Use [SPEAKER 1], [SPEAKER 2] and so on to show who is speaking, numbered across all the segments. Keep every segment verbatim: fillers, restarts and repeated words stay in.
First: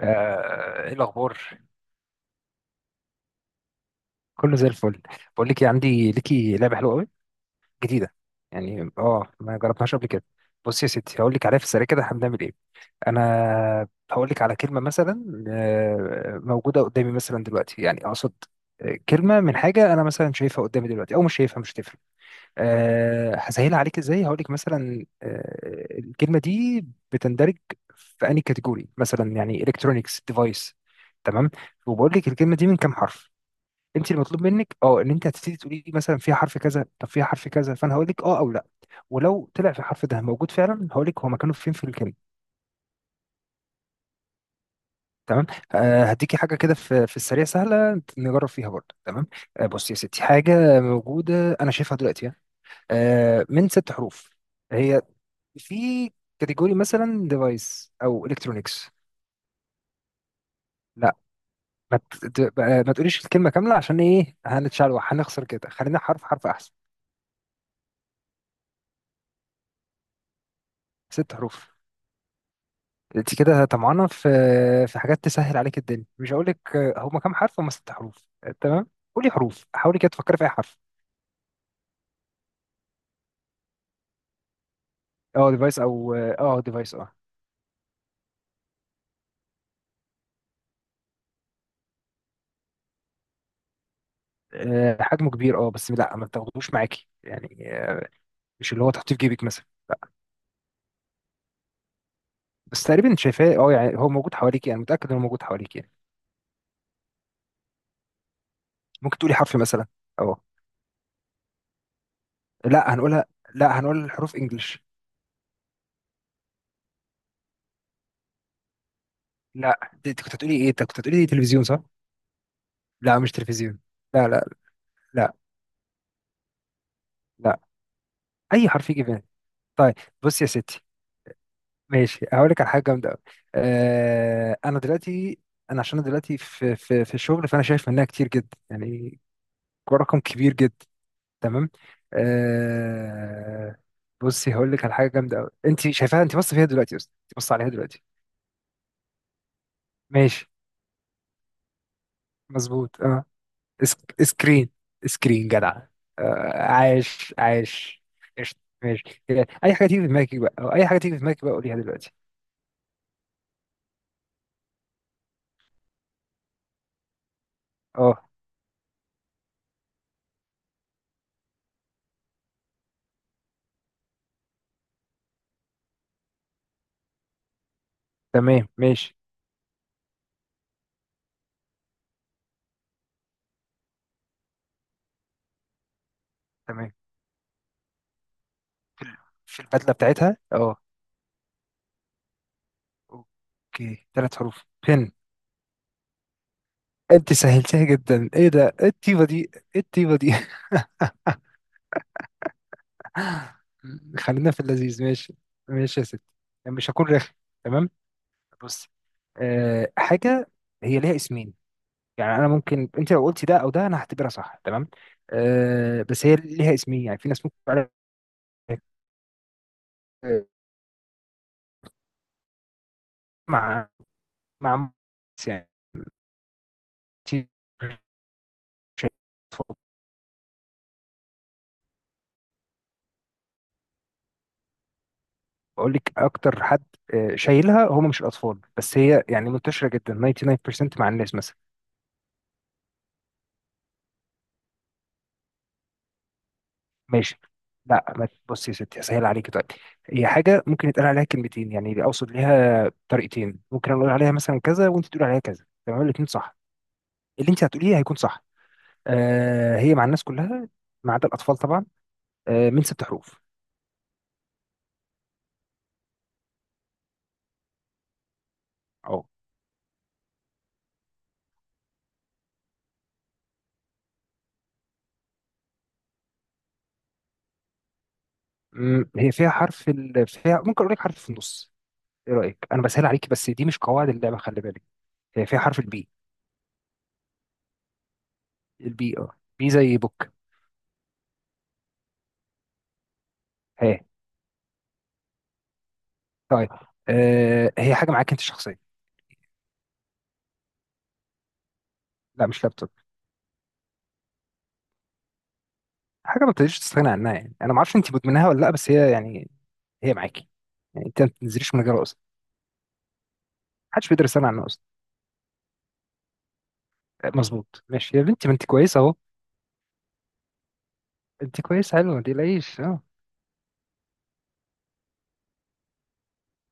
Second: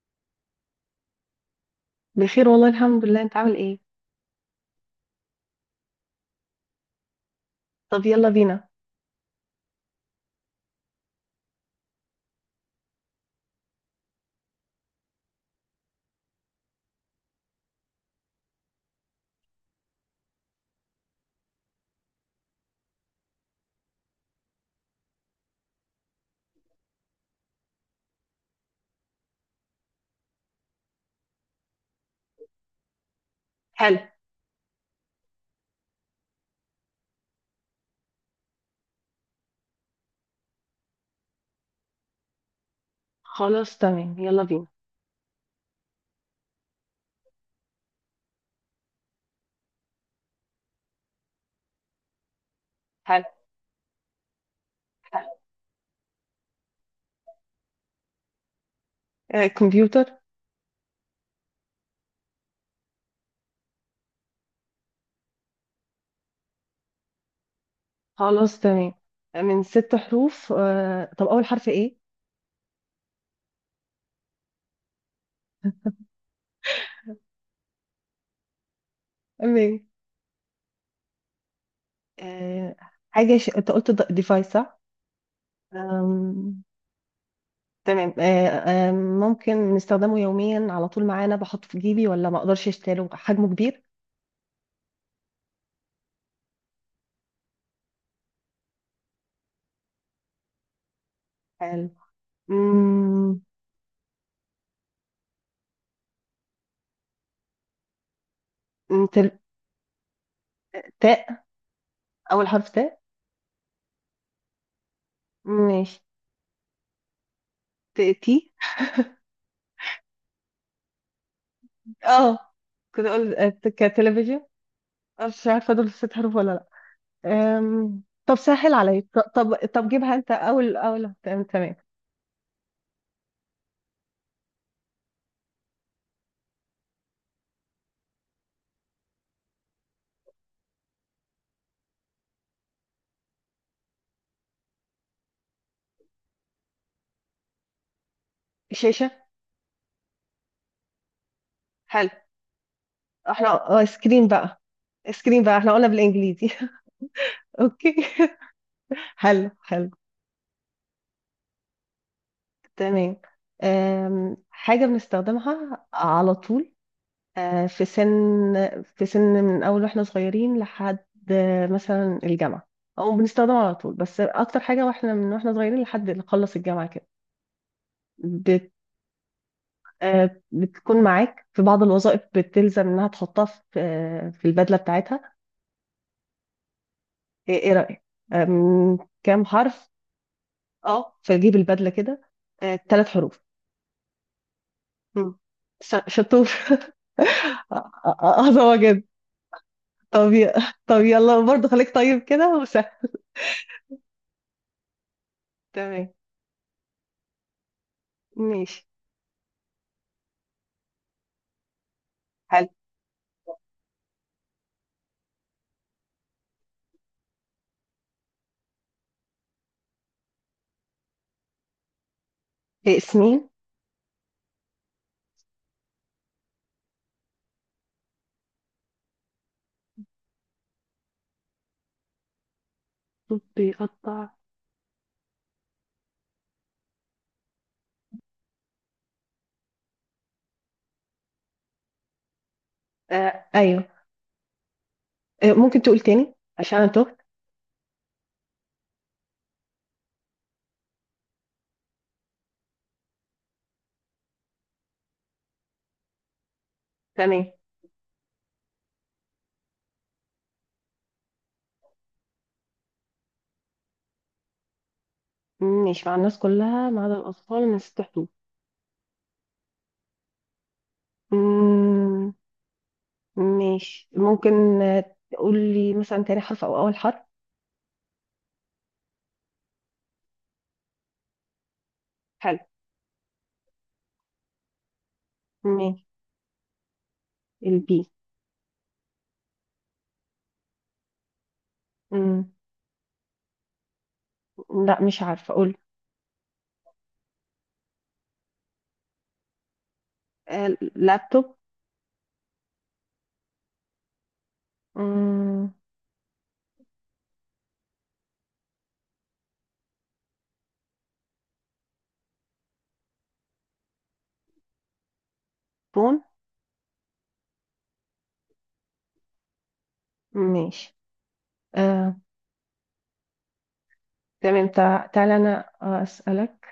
[SPEAKER 1] آه، ايه الاخبار؟
[SPEAKER 2] بخير والله الحمد لله، انت عامل ايه؟
[SPEAKER 1] كله زي الفل. بقول لك إيه، عندي ليكي لعبه حلوه قوي
[SPEAKER 2] طب
[SPEAKER 1] جديده.
[SPEAKER 2] يلا بينا.
[SPEAKER 1] يعني اه ما جربتهاش قبل كده. بص يا ستي، هقول لك عليها في السريع كده احنا بنعمل ايه. انا هقول لك على كلمه مثلا، آه، موجوده قدامي مثلا دلوقتي، يعني اقصد آه، كلمه من حاجه انا مثلا شايفها قدامي دلوقتي او مش شايفها، مش هتفرق. أه هسهلها عليك ازاي. هقول لك مثلا، أه الكلمه دي بتندرج في انهي كاتيجوري، مثلا يعني الكترونيكس ديفايس، تمام. وبقول لك الكلمه دي من كام حرف؟
[SPEAKER 2] حلو.
[SPEAKER 1] انت المطلوب منك اه ان انت هتبتدي تقولي لي مثلا فيها حرف كذا، طب فيها حرف كذا، فانا هقول لك اه او لا. ولو طلع في الحرف ده موجود فعلا، هقول لك هو مكانه فين في الكلمه.
[SPEAKER 2] خلاص تمام، يلا بينا.
[SPEAKER 1] تمام. آه هديكي حاجه كده في في السريع، سهله نجرب فيها برضه، تمام. آه بصي يا ستي، حاجه موجوده انا شايفها دلوقتي،
[SPEAKER 2] حلو
[SPEAKER 1] آه من ست حروف. هي
[SPEAKER 2] حلو.
[SPEAKER 1] في كاتيجوري مثلا ديفايس او الكترونكس.
[SPEAKER 2] آه كمبيوتر.
[SPEAKER 1] لا، ما ت- ت- بقى- ما تقوليش الكلمه كامله، عشان ايه هنتشعلوح، هنخسر كده. خلينا حرف حرف احسن.
[SPEAKER 2] خلاص تمام. آه، من ست حروف. آه طب
[SPEAKER 1] ست
[SPEAKER 2] اول حرف
[SPEAKER 1] حروف.
[SPEAKER 2] ايه؟
[SPEAKER 1] انت كده طمعانه في في حاجات تسهل عليك الدنيا، مش هقول لك. هما كام حرف؟ هما ست حروف، آه، تمام. قولي حروف،
[SPEAKER 2] تمام.
[SPEAKER 1] حاولي كده تفكري في اي حرف.
[SPEAKER 2] آه حاجة ش... انت قلت ديفايس صح؟
[SPEAKER 1] اه ديفايس، او اه
[SPEAKER 2] آم،
[SPEAKER 1] ديفايس اه.
[SPEAKER 2] تمام. آه آه ممكن نستخدمه يوميا على طول معانا، بحطه في جيبي ولا ما اقدرش اشتريه؟ حجمه كبير؟
[SPEAKER 1] آه، حجمه كبير اه، بس لا ما تاخدوش معاكي يعني، آه، مش اللي هو تحطيه في جيبك مثلا، لا.
[SPEAKER 2] حلو.
[SPEAKER 1] بس تقريبا انت
[SPEAKER 2] مم.
[SPEAKER 1] شايفاه، اه يعني هو موجود حواليك، يعني متاكد انه موجود حواليك يعني. ممكن
[SPEAKER 2] تل-
[SPEAKER 1] تقولي حرف مثلا. اه.
[SPEAKER 2] تاء. اول حرف
[SPEAKER 1] لا
[SPEAKER 2] تاء.
[SPEAKER 1] هنقولها. لا، هنقول الحروف انجلش.
[SPEAKER 2] ماشي. ت- تي.
[SPEAKER 1] لا، دي- انت كنت هتقولي ايه؟ انت كنت هتقولي تلفزيون صح؟
[SPEAKER 2] اه، كنت
[SPEAKER 1] لا، مش
[SPEAKER 2] اقول آه،
[SPEAKER 1] تلفزيون. لا.
[SPEAKER 2] كتلفزيون.
[SPEAKER 1] لا.
[SPEAKER 2] أنا
[SPEAKER 1] لا
[SPEAKER 2] مش عارفة دول ست حروف ولا لأ؟
[SPEAKER 1] لا.
[SPEAKER 2] أم... طب
[SPEAKER 1] اي
[SPEAKER 2] سهل
[SPEAKER 1] حرف
[SPEAKER 2] عليا،
[SPEAKER 1] يجي في
[SPEAKER 2] ط-
[SPEAKER 1] بالك.
[SPEAKER 2] طب طب
[SPEAKER 1] طيب.
[SPEAKER 2] جيبها انت
[SPEAKER 1] بص يا
[SPEAKER 2] اول
[SPEAKER 1] ستي،
[SPEAKER 2] اول. تمام تمام.
[SPEAKER 1] ماشي هقول لك على حاجه جامده قوي. آه انا دلوقتي، انا عشان أنا دلوقتي في في في الشغل، فانا شايف منها كتير جدا يعني، رقم كبير جدا، تمام. آه بصي هقول لك على حاجه جامده قوي. انت شايفاها، انت بص فيها دلوقتي، بس انت بص عليها دلوقتي.
[SPEAKER 2] شاشة.
[SPEAKER 1] ماشي.
[SPEAKER 2] حلو.
[SPEAKER 1] مظبوط اه.
[SPEAKER 2] احنا آه، ايس
[SPEAKER 1] اسك...
[SPEAKER 2] كريم بقى.
[SPEAKER 1] سكرين.
[SPEAKER 2] ايس كريم
[SPEAKER 1] سكرين
[SPEAKER 2] بقى، احنا
[SPEAKER 1] جدع.
[SPEAKER 2] قلنا بالانجليزي.
[SPEAKER 1] آه عايش
[SPEAKER 2] اوكي
[SPEAKER 1] عايش. قشطة، ماشي، آه،
[SPEAKER 2] حلو
[SPEAKER 1] اي حاجه
[SPEAKER 2] حلو.
[SPEAKER 1] تيجي في دماغك بقى، او اي حاجه تيجي في دماغك بقى قوليها دلوقتي.
[SPEAKER 2] تمام. أم... حاجة بنستخدمها على طول. آه، في
[SPEAKER 1] اه.
[SPEAKER 2] سن. في سن من اول واحنا صغيرين لحد آه، مثلا الجامعة. او بنستخدمها على طول، بس اكتر حاجة واحنا من واحنا صغيرين لحد نخلص الجامعة
[SPEAKER 1] تمام
[SPEAKER 2] كده.
[SPEAKER 1] ماشي.
[SPEAKER 2] آه، بتكون معاك في بعض الوظائف، بتلزم انها تحطها في آه، في البدله بتاعتها.
[SPEAKER 1] تمام.
[SPEAKER 2] ايه إيه رايك؟ آه، من
[SPEAKER 1] في ال-
[SPEAKER 2] كام
[SPEAKER 1] في
[SPEAKER 2] حرف؟
[SPEAKER 1] البدله بتاعتها اه.
[SPEAKER 2] اه، فجيب البدله كده. آه، ثلاث حروف.
[SPEAKER 1] اوكي، ثلاث حروف، بن.
[SPEAKER 2] مم. ش- شطور
[SPEAKER 1] انت سهلتها
[SPEAKER 2] آه،
[SPEAKER 1] جدا،
[SPEAKER 2] آه،
[SPEAKER 1] ايه
[SPEAKER 2] آه،
[SPEAKER 1] ده؟
[SPEAKER 2] هو
[SPEAKER 1] ايه
[SPEAKER 2] جدا.
[SPEAKER 1] الطيبه دي؟ ايه الطيبه
[SPEAKER 2] طب
[SPEAKER 1] دي؟
[SPEAKER 2] ي- طب يلا، برضه خليك طيب كده وسهل.
[SPEAKER 1] خلينا في اللذيذ، ماشي. ماشي يا
[SPEAKER 2] تمام.
[SPEAKER 1] ستي، مش هكون رخم. تمام.
[SPEAKER 2] ماشي.
[SPEAKER 1] بص، أه حاجه هي ليها اسمين. يعني انا
[SPEAKER 2] حلو.
[SPEAKER 1] ممكن انت لو قلتي ده او ده انا هعتبرها صح، تمام. أه بس هي ليها اسمين، يعني في ناس ممكن تعرف-
[SPEAKER 2] إيه، سنين؟
[SPEAKER 1] مع مع يعني،
[SPEAKER 2] بيقطع.
[SPEAKER 1] بقول لك اكتر حد آه، شايلها هم مش الاطفال، بس هي يعني منتشره جدا، تسعه وتسعين في المية مع الناس مثلا.
[SPEAKER 2] آه ايوه. آه ممكن تقول تاني عشان انا تهت؟
[SPEAKER 1] ماشي. لا، ما بصي يا ستي، هسهل عليكي دلوقتي. هي حاجه ممكن يتقال عليها كلمتين، يعني اقصد ليها طريقتين، ممكن اقول عليها مثلا كذا وانت تقول عليها كذا، تمام، الاثنين صح. اللي
[SPEAKER 2] تمام.
[SPEAKER 1] انت هتقوليه هيكون صح. آه هي مع الناس كلها، ما عدا الاطفال طبعا. آه من ست حروف.
[SPEAKER 2] ماشي، مع الناس كلها ما عدا الاطفال، من ست.
[SPEAKER 1] اه.
[SPEAKER 2] حدود. ماشي، ممكن آه، تقول لي مثلا تاني حرف او اول حرف؟
[SPEAKER 1] مم، هي فيها حرف ال... فيها، ممكن اقول لك حرف في النص. ايه
[SPEAKER 2] حلو.
[SPEAKER 1] رايك؟ انا بسهل عليكي، بس دي مش قواعد اللعبه، خلي بالك. هي فيها حرف
[SPEAKER 2] ماشي.
[SPEAKER 1] البي.
[SPEAKER 2] البي.
[SPEAKER 1] البي اه. بي زي بوك.
[SPEAKER 2] مم.
[SPEAKER 1] هي.
[SPEAKER 2] لا، مش عارفه اقول.
[SPEAKER 1] طيب. آه هي حاجه معاك انت شخصيا.
[SPEAKER 2] آه، لابتوب.
[SPEAKER 1] لا، مش لابتوب.
[SPEAKER 2] مم.
[SPEAKER 1] حاجه ما تقدريش تستغنى عنها، يعني انا ما اعرفش انت مدمناها ولا لا، بس هي يعني هي معاكي. يعني انت ما بتنزليش من غيرها اصلا، محدش بيقدر يستغنى عنها اصلا.
[SPEAKER 2] فون.
[SPEAKER 1] آه، مظبوط، ماشي يا بنتي، ما انت كويسه اهو.
[SPEAKER 2] ماشي.
[SPEAKER 1] انت كويسه حلوه،
[SPEAKER 2] آه.
[SPEAKER 1] ما تقلقيش اه.
[SPEAKER 2] تمام. تع- تعالى انا آه، اسالك.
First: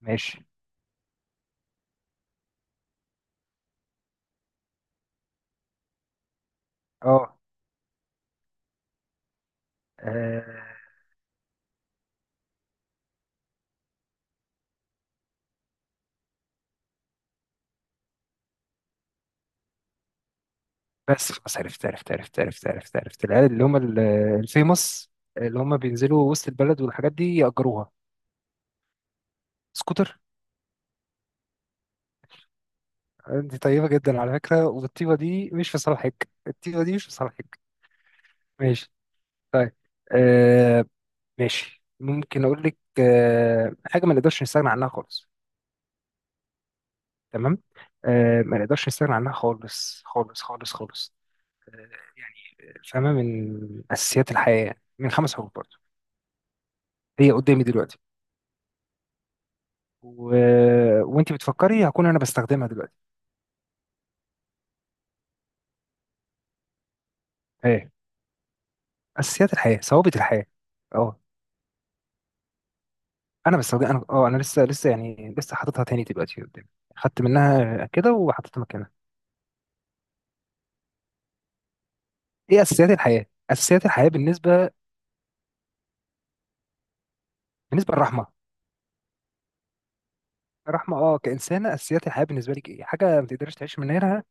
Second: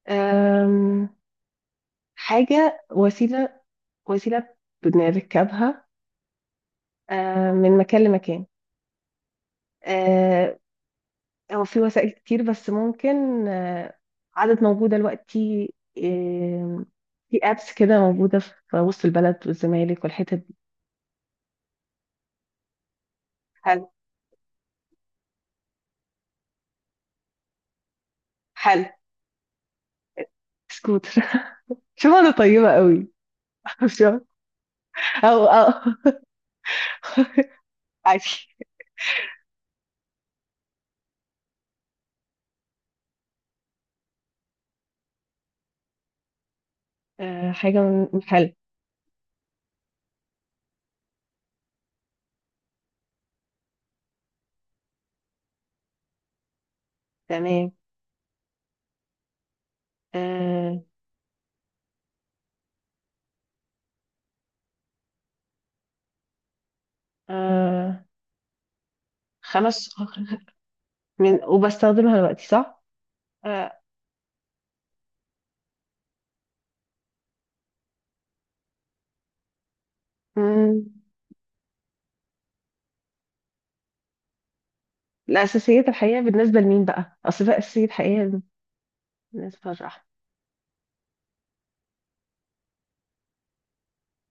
[SPEAKER 1] ماشي.
[SPEAKER 2] آم، حاجه، وسيله. وسيله. بنركبها
[SPEAKER 1] اه
[SPEAKER 2] آه، من مكان لمكان. آه،
[SPEAKER 1] آه،
[SPEAKER 2] هو في وسائل كتير بس ممكن آه، عدد موجودة دلوقتي. آم، في ابس كده موجودة في وسط البلد والزمالك والحتت دي.
[SPEAKER 1] بس خلاص، عرفت عرفت عرفت عرفت عرفت عرفت العيال اللي هم
[SPEAKER 2] حلو
[SPEAKER 1] ال- الفيموس، اللي هم بينزلوا وسط البلد والحاجات دي يأجروها.
[SPEAKER 2] حلو.
[SPEAKER 1] سكوتر.
[SPEAKER 2] سكوتر. شوف انا طيبة قوي.
[SPEAKER 1] انت طيبة جدا
[SPEAKER 2] شوف.
[SPEAKER 1] على فكرة، والطيبة
[SPEAKER 2] او
[SPEAKER 1] دي
[SPEAKER 2] او
[SPEAKER 1] مش في صالحك، الطيبة دي مش في صالحك.
[SPEAKER 2] عادي.
[SPEAKER 1] ماشي. طيب، آه ماشي، ممكن اقول لك آه حاجة ما نقدرش نستغنى عنها خالص،
[SPEAKER 2] آه،
[SPEAKER 1] تمام.
[SPEAKER 2] حاجة من من.
[SPEAKER 1] آه
[SPEAKER 2] حلو.
[SPEAKER 1] ما نقدرش نستغنى عنها خالص خالص خالص خالص، آه يعني، آه، فاهمة، من أساسيات الحياة يعني. من خمس حروف برضه. هي قدامي
[SPEAKER 2] تمام.
[SPEAKER 1] دلوقتي و...
[SPEAKER 2] آه،
[SPEAKER 1] وانت بتفكري هكون انا بستخدمها دلوقتي. ايه
[SPEAKER 2] آه،
[SPEAKER 1] أساسيات الحياة،
[SPEAKER 2] خمس.
[SPEAKER 1] ثوابت الحياة. اه.
[SPEAKER 2] من وبستخدمها دلوقتي صح؟
[SPEAKER 1] انا بس
[SPEAKER 2] آه،
[SPEAKER 1] هو- انا اه انا لسه لسه يعني لسه حاططها تاني دلوقتي قدامي. خدت منها كده وحطيتها مكانها.
[SPEAKER 2] مم.
[SPEAKER 1] ايه اساسيات الحياه، اساسيات الحياه بالنسبه،
[SPEAKER 2] الأساسيات الحقيقة بالنسبة لمين بقى؟ أصل في أساسية
[SPEAKER 1] بالنسبه للرحمه.
[SPEAKER 2] حقيقية. بالنسبة
[SPEAKER 1] الرحمه، اه كانسانه، اساسيات الحياه بالنسبه لك ايه؟ حاجه ما تقدرش تعيش من غيرها،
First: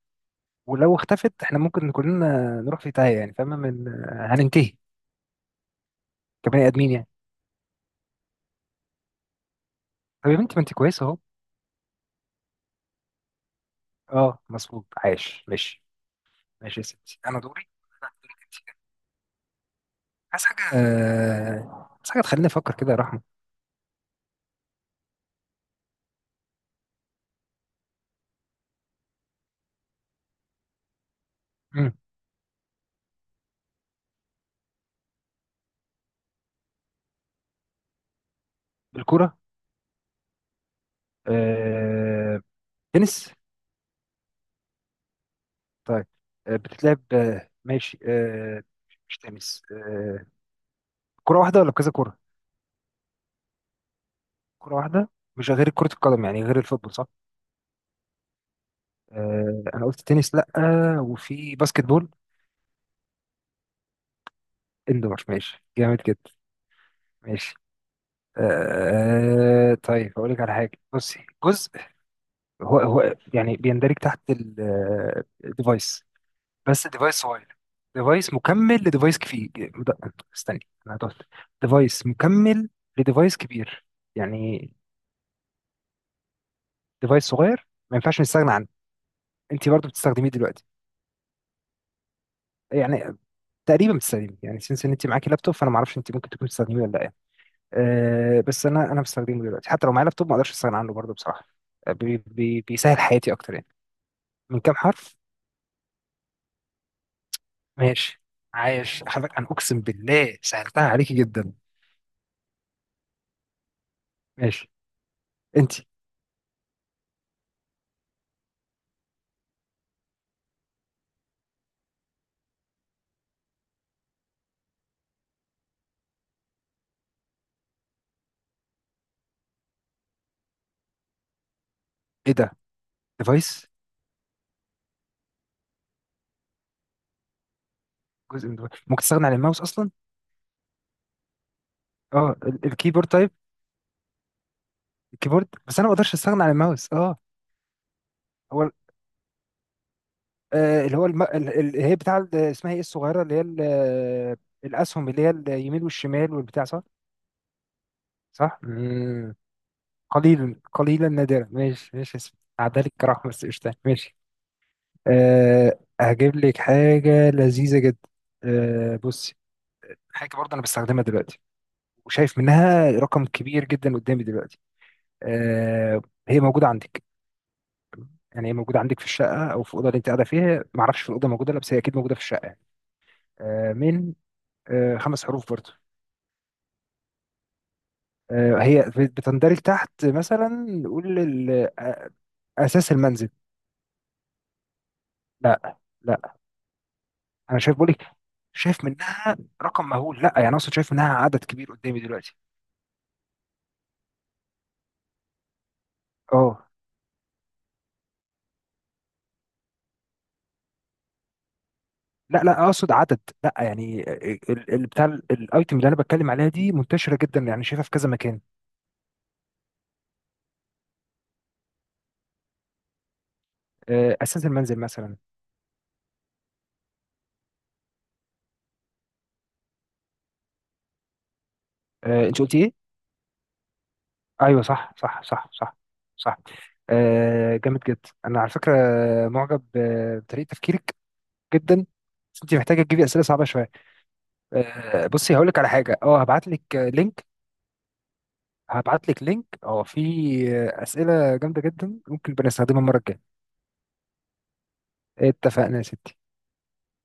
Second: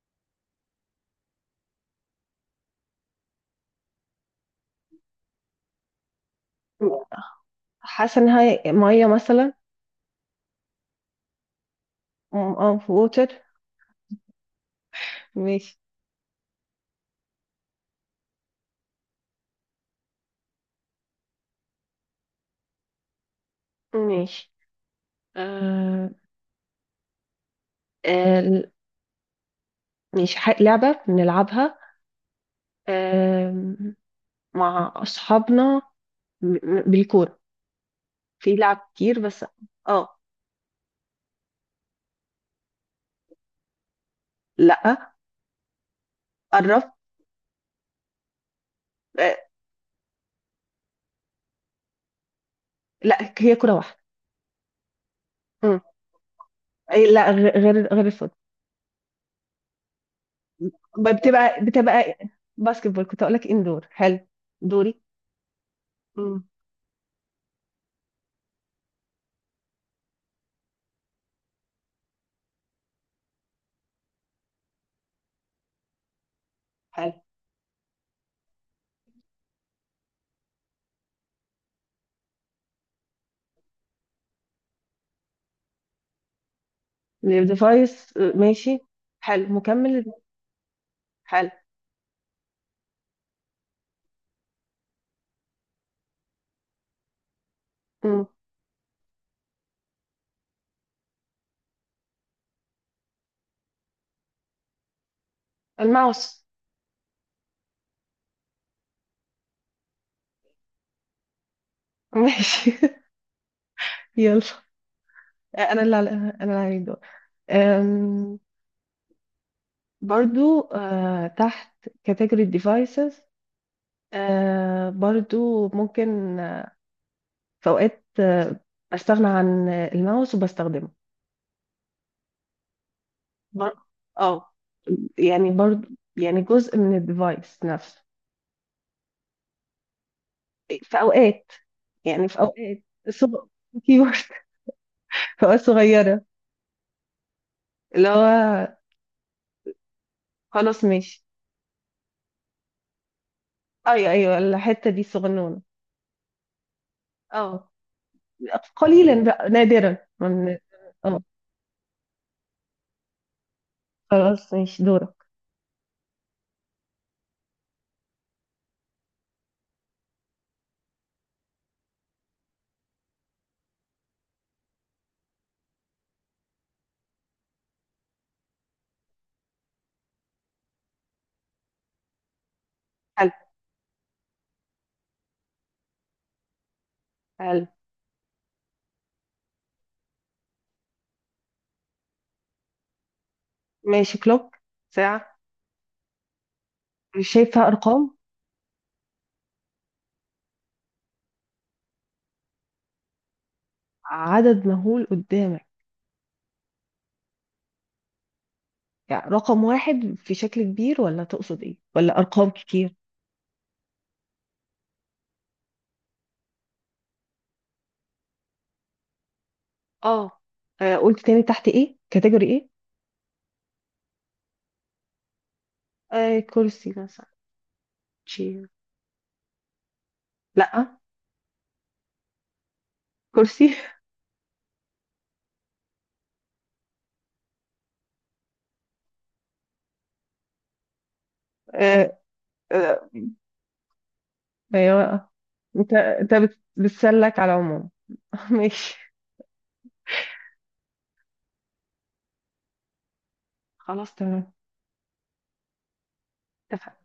[SPEAKER 1] ولو اختفت احنا ممكن كلنا نروح في تايه، يعني فاهمه، من هننتهي كبني ادمين يعني.
[SPEAKER 2] للراحة. حاسه انها ميه مثلا.
[SPEAKER 1] طب يا بنتي، ما انت كويسه اهو.
[SPEAKER 2] اه، ووتر.
[SPEAKER 1] اه مظبوط، عايش،
[SPEAKER 2] ماشي.
[SPEAKER 1] ماشي. ماشي يا ستي، انا دوري. لا، دورك انت. عايز حاجه، آه، عايز حاجه تخليني افكر كده يا رحمه.
[SPEAKER 2] ماشي. آه آه ماشي. ح- لعبة بنلعبها
[SPEAKER 1] مم.
[SPEAKER 2] آه مع أصحابنا. م- م- بالكورة. في لعب كتير
[SPEAKER 1] بالكوره.
[SPEAKER 2] بس. اه.
[SPEAKER 1] آه، تنس؟
[SPEAKER 2] لأ.
[SPEAKER 1] طيب، آه،
[SPEAKER 2] قرب.
[SPEAKER 1] بتتلعب آه، ماشي، آه، مش
[SPEAKER 2] آه.
[SPEAKER 1] تنس آه، كرة واحدة ولا كذا كرة؟
[SPEAKER 2] لأ، هي كورة واحدة.
[SPEAKER 1] كرة واحدة، مش غير
[SPEAKER 2] مم.
[SPEAKER 1] كرة القدم، يعني غير الفوتبول صح؟
[SPEAKER 2] أي لأ، غ- غير غير الفوت.
[SPEAKER 1] آه، أنا قلت تنس لأ.
[SPEAKER 2] ب-
[SPEAKER 1] وفي
[SPEAKER 2] بتبقى
[SPEAKER 1] باسكت بول.
[SPEAKER 2] بتبقى باسكت بول، كنت أقولك. اندور. حلو. دوري.
[SPEAKER 1] اندور، ماشي جامد جدا.
[SPEAKER 2] مم.
[SPEAKER 1] ماشي. آه، طيب أقول لك على حاجة، بصي جزء، هو هو يعني بيندرج تحت الديفايس، بس
[SPEAKER 2] حلو.
[SPEAKER 1] ديفايس صغير، ديفايس مكمل لديفايس كبير. استني، أنا هتقول ديفايس مكمل لديفايس كبير. يعني ديفايس صغير ما
[SPEAKER 2] الديفايس
[SPEAKER 1] ينفعش
[SPEAKER 2] آه،
[SPEAKER 1] نستغنى عنه.
[SPEAKER 2] ماشي. حلو،
[SPEAKER 1] انت برضو
[SPEAKER 2] مكمل.
[SPEAKER 1] بتستخدميه دلوقتي،
[SPEAKER 2] حلو.
[SPEAKER 1] يعني تقريبا بتستخدميه، يعني سنس ان انت معاكي لابتوب، فانا ما اعرفش انت ممكن تكون بتستخدميه ولا لا يعني.
[SPEAKER 2] مم.
[SPEAKER 1] أه بس انا انا بستخدمه دلوقتي، حتى لو معايا لابتوب ما اقدرش استغنى عنه برضو بصراحه. آه، بي بي بيسهل حياتي اكتر يعني. من كام حرف؟
[SPEAKER 2] الماوس.
[SPEAKER 1] ماشي. عايش حضرتك، انا اقسم بالله سهلتها عليكي جدا.
[SPEAKER 2] ماشي. يلا.
[SPEAKER 1] ماشي. انت،
[SPEAKER 2] انا اللي على انا اللي عليك دور. أم، برضو أه، تحت كاتيجوري ديفايسز. برضو ممكن أه، في اوقات أه، بستغنى عن الماوس وبستخدمه.
[SPEAKER 1] ايه ده؟ ديفايس،
[SPEAKER 2] بر... اه، يعني برضو. يعني جزء من الديفايس نفسه.
[SPEAKER 1] جزء من device. ممكن تستغنى عن الماوس اصلا؟
[SPEAKER 2] في اوقات. يعني
[SPEAKER 1] اه،
[SPEAKER 2] في
[SPEAKER 1] ال-
[SPEAKER 2] اوقات
[SPEAKER 1] الكيبورد
[SPEAKER 2] صغ...
[SPEAKER 1] طيب.
[SPEAKER 2] كيبورد. في
[SPEAKER 1] الكيبورد،
[SPEAKER 2] اوقات
[SPEAKER 1] بس انا ما اقدرش
[SPEAKER 2] صغيره
[SPEAKER 1] استغنى عن الماوس اه.
[SPEAKER 2] اللي
[SPEAKER 1] هو،
[SPEAKER 2] هو. خلاص،
[SPEAKER 1] آه، اللي هو الم...
[SPEAKER 2] ماشي.
[SPEAKER 1] ال- ال- اللي هي بتاع ال- اسمها ايه الصغيره، اللي هي ال-
[SPEAKER 2] ايوه ايوه،
[SPEAKER 1] آه،
[SPEAKER 2] الحته دي
[SPEAKER 1] الاسهم اللي هي
[SPEAKER 2] صغنونه.
[SPEAKER 1] اليمين والشمال والبتاع صح؟
[SPEAKER 2] اه.
[SPEAKER 1] صح.
[SPEAKER 2] قليلا
[SPEAKER 1] مم.
[SPEAKER 2] بقى نادرا
[SPEAKER 1] قليلا
[SPEAKER 2] من-
[SPEAKER 1] قليلا
[SPEAKER 2] اه.
[SPEAKER 1] نادرا، ماشي ماشي اسم عدالك كرحمة. بس قشطة، ماشي.
[SPEAKER 2] خلاص، ماشي. دورك.
[SPEAKER 1] أه هجيب لك حاجة لذيذة جدا. أه بصي، حاجة برضه أنا بستخدمها دلوقتي وشايف منها رقم كبير جدا قدامي دلوقتي، أه هي موجودة عندك، يعني هي موجودة عندك في الشقة أو في الأوضة اللي أنت قاعدة فيها، معرفش في الأوضة موجودة ولا، بس هي أكيد موجودة في الشقة يعني.
[SPEAKER 2] حلو
[SPEAKER 1] أه من آه، خمس حروف برضو.
[SPEAKER 2] حلو.
[SPEAKER 1] آه، هي بت- بتندرج تحت، مثلا نقول ال- آه، اساس المنزل.
[SPEAKER 2] ماشي. كلوك. ساعة.
[SPEAKER 1] لا لا،
[SPEAKER 2] مش
[SPEAKER 1] انا
[SPEAKER 2] شايفة
[SPEAKER 1] شايف بقولك،
[SPEAKER 2] أرقام.
[SPEAKER 1] شايف منها رقم مهول، لا يعني اقصد شايف منها عدد كبير قدامي دلوقتي.
[SPEAKER 2] عدد مهول قدامك؟
[SPEAKER 1] اه.
[SPEAKER 2] يعني رقم واحد في شكل كبير ولا تقصد ايه، ولا
[SPEAKER 1] لا
[SPEAKER 2] أرقام
[SPEAKER 1] لا اقصد
[SPEAKER 2] كتير؟
[SPEAKER 1] عدد، لا يعني ال- ال- بتاع ال- الايتم اللي انا بتكلم عليها دي منتشره جدا، يعني شايفها في كذا مكان.
[SPEAKER 2] اه. آه، قلت تاني تحت ايه كاتيجوري ايه؟
[SPEAKER 1] آه، اساس المنزل مثلا.
[SPEAKER 2] آه كرسي مثلا. شير. لا.
[SPEAKER 1] آه، انت قلتي ايه؟
[SPEAKER 2] كرسي.
[SPEAKER 1] ايوه صح صح صح صح، صح. آه، جامد جدا انا على فكره، معجب آه، بطريقه تفكيرك جدا.
[SPEAKER 2] آه
[SPEAKER 1] بس انت محتاجه تجيبي
[SPEAKER 2] آه
[SPEAKER 1] اسئله صعبه شويه. آه،
[SPEAKER 2] ايوه.
[SPEAKER 1] بصي هقول لك على
[SPEAKER 2] انت
[SPEAKER 1] حاجه، اه
[SPEAKER 2] انت
[SPEAKER 1] هبعت
[SPEAKER 2] بت-
[SPEAKER 1] لك لينك.
[SPEAKER 2] بتسلك على العموم.
[SPEAKER 1] هبعت
[SPEAKER 2] ماشي.
[SPEAKER 1] لك لينك اه في آه، اسئله جامده جدا ممكن بنستخدمها المره الجايه.
[SPEAKER 2] خلاص تمام،
[SPEAKER 1] اتفقنا يا ستي.
[SPEAKER 2] اتفقنا.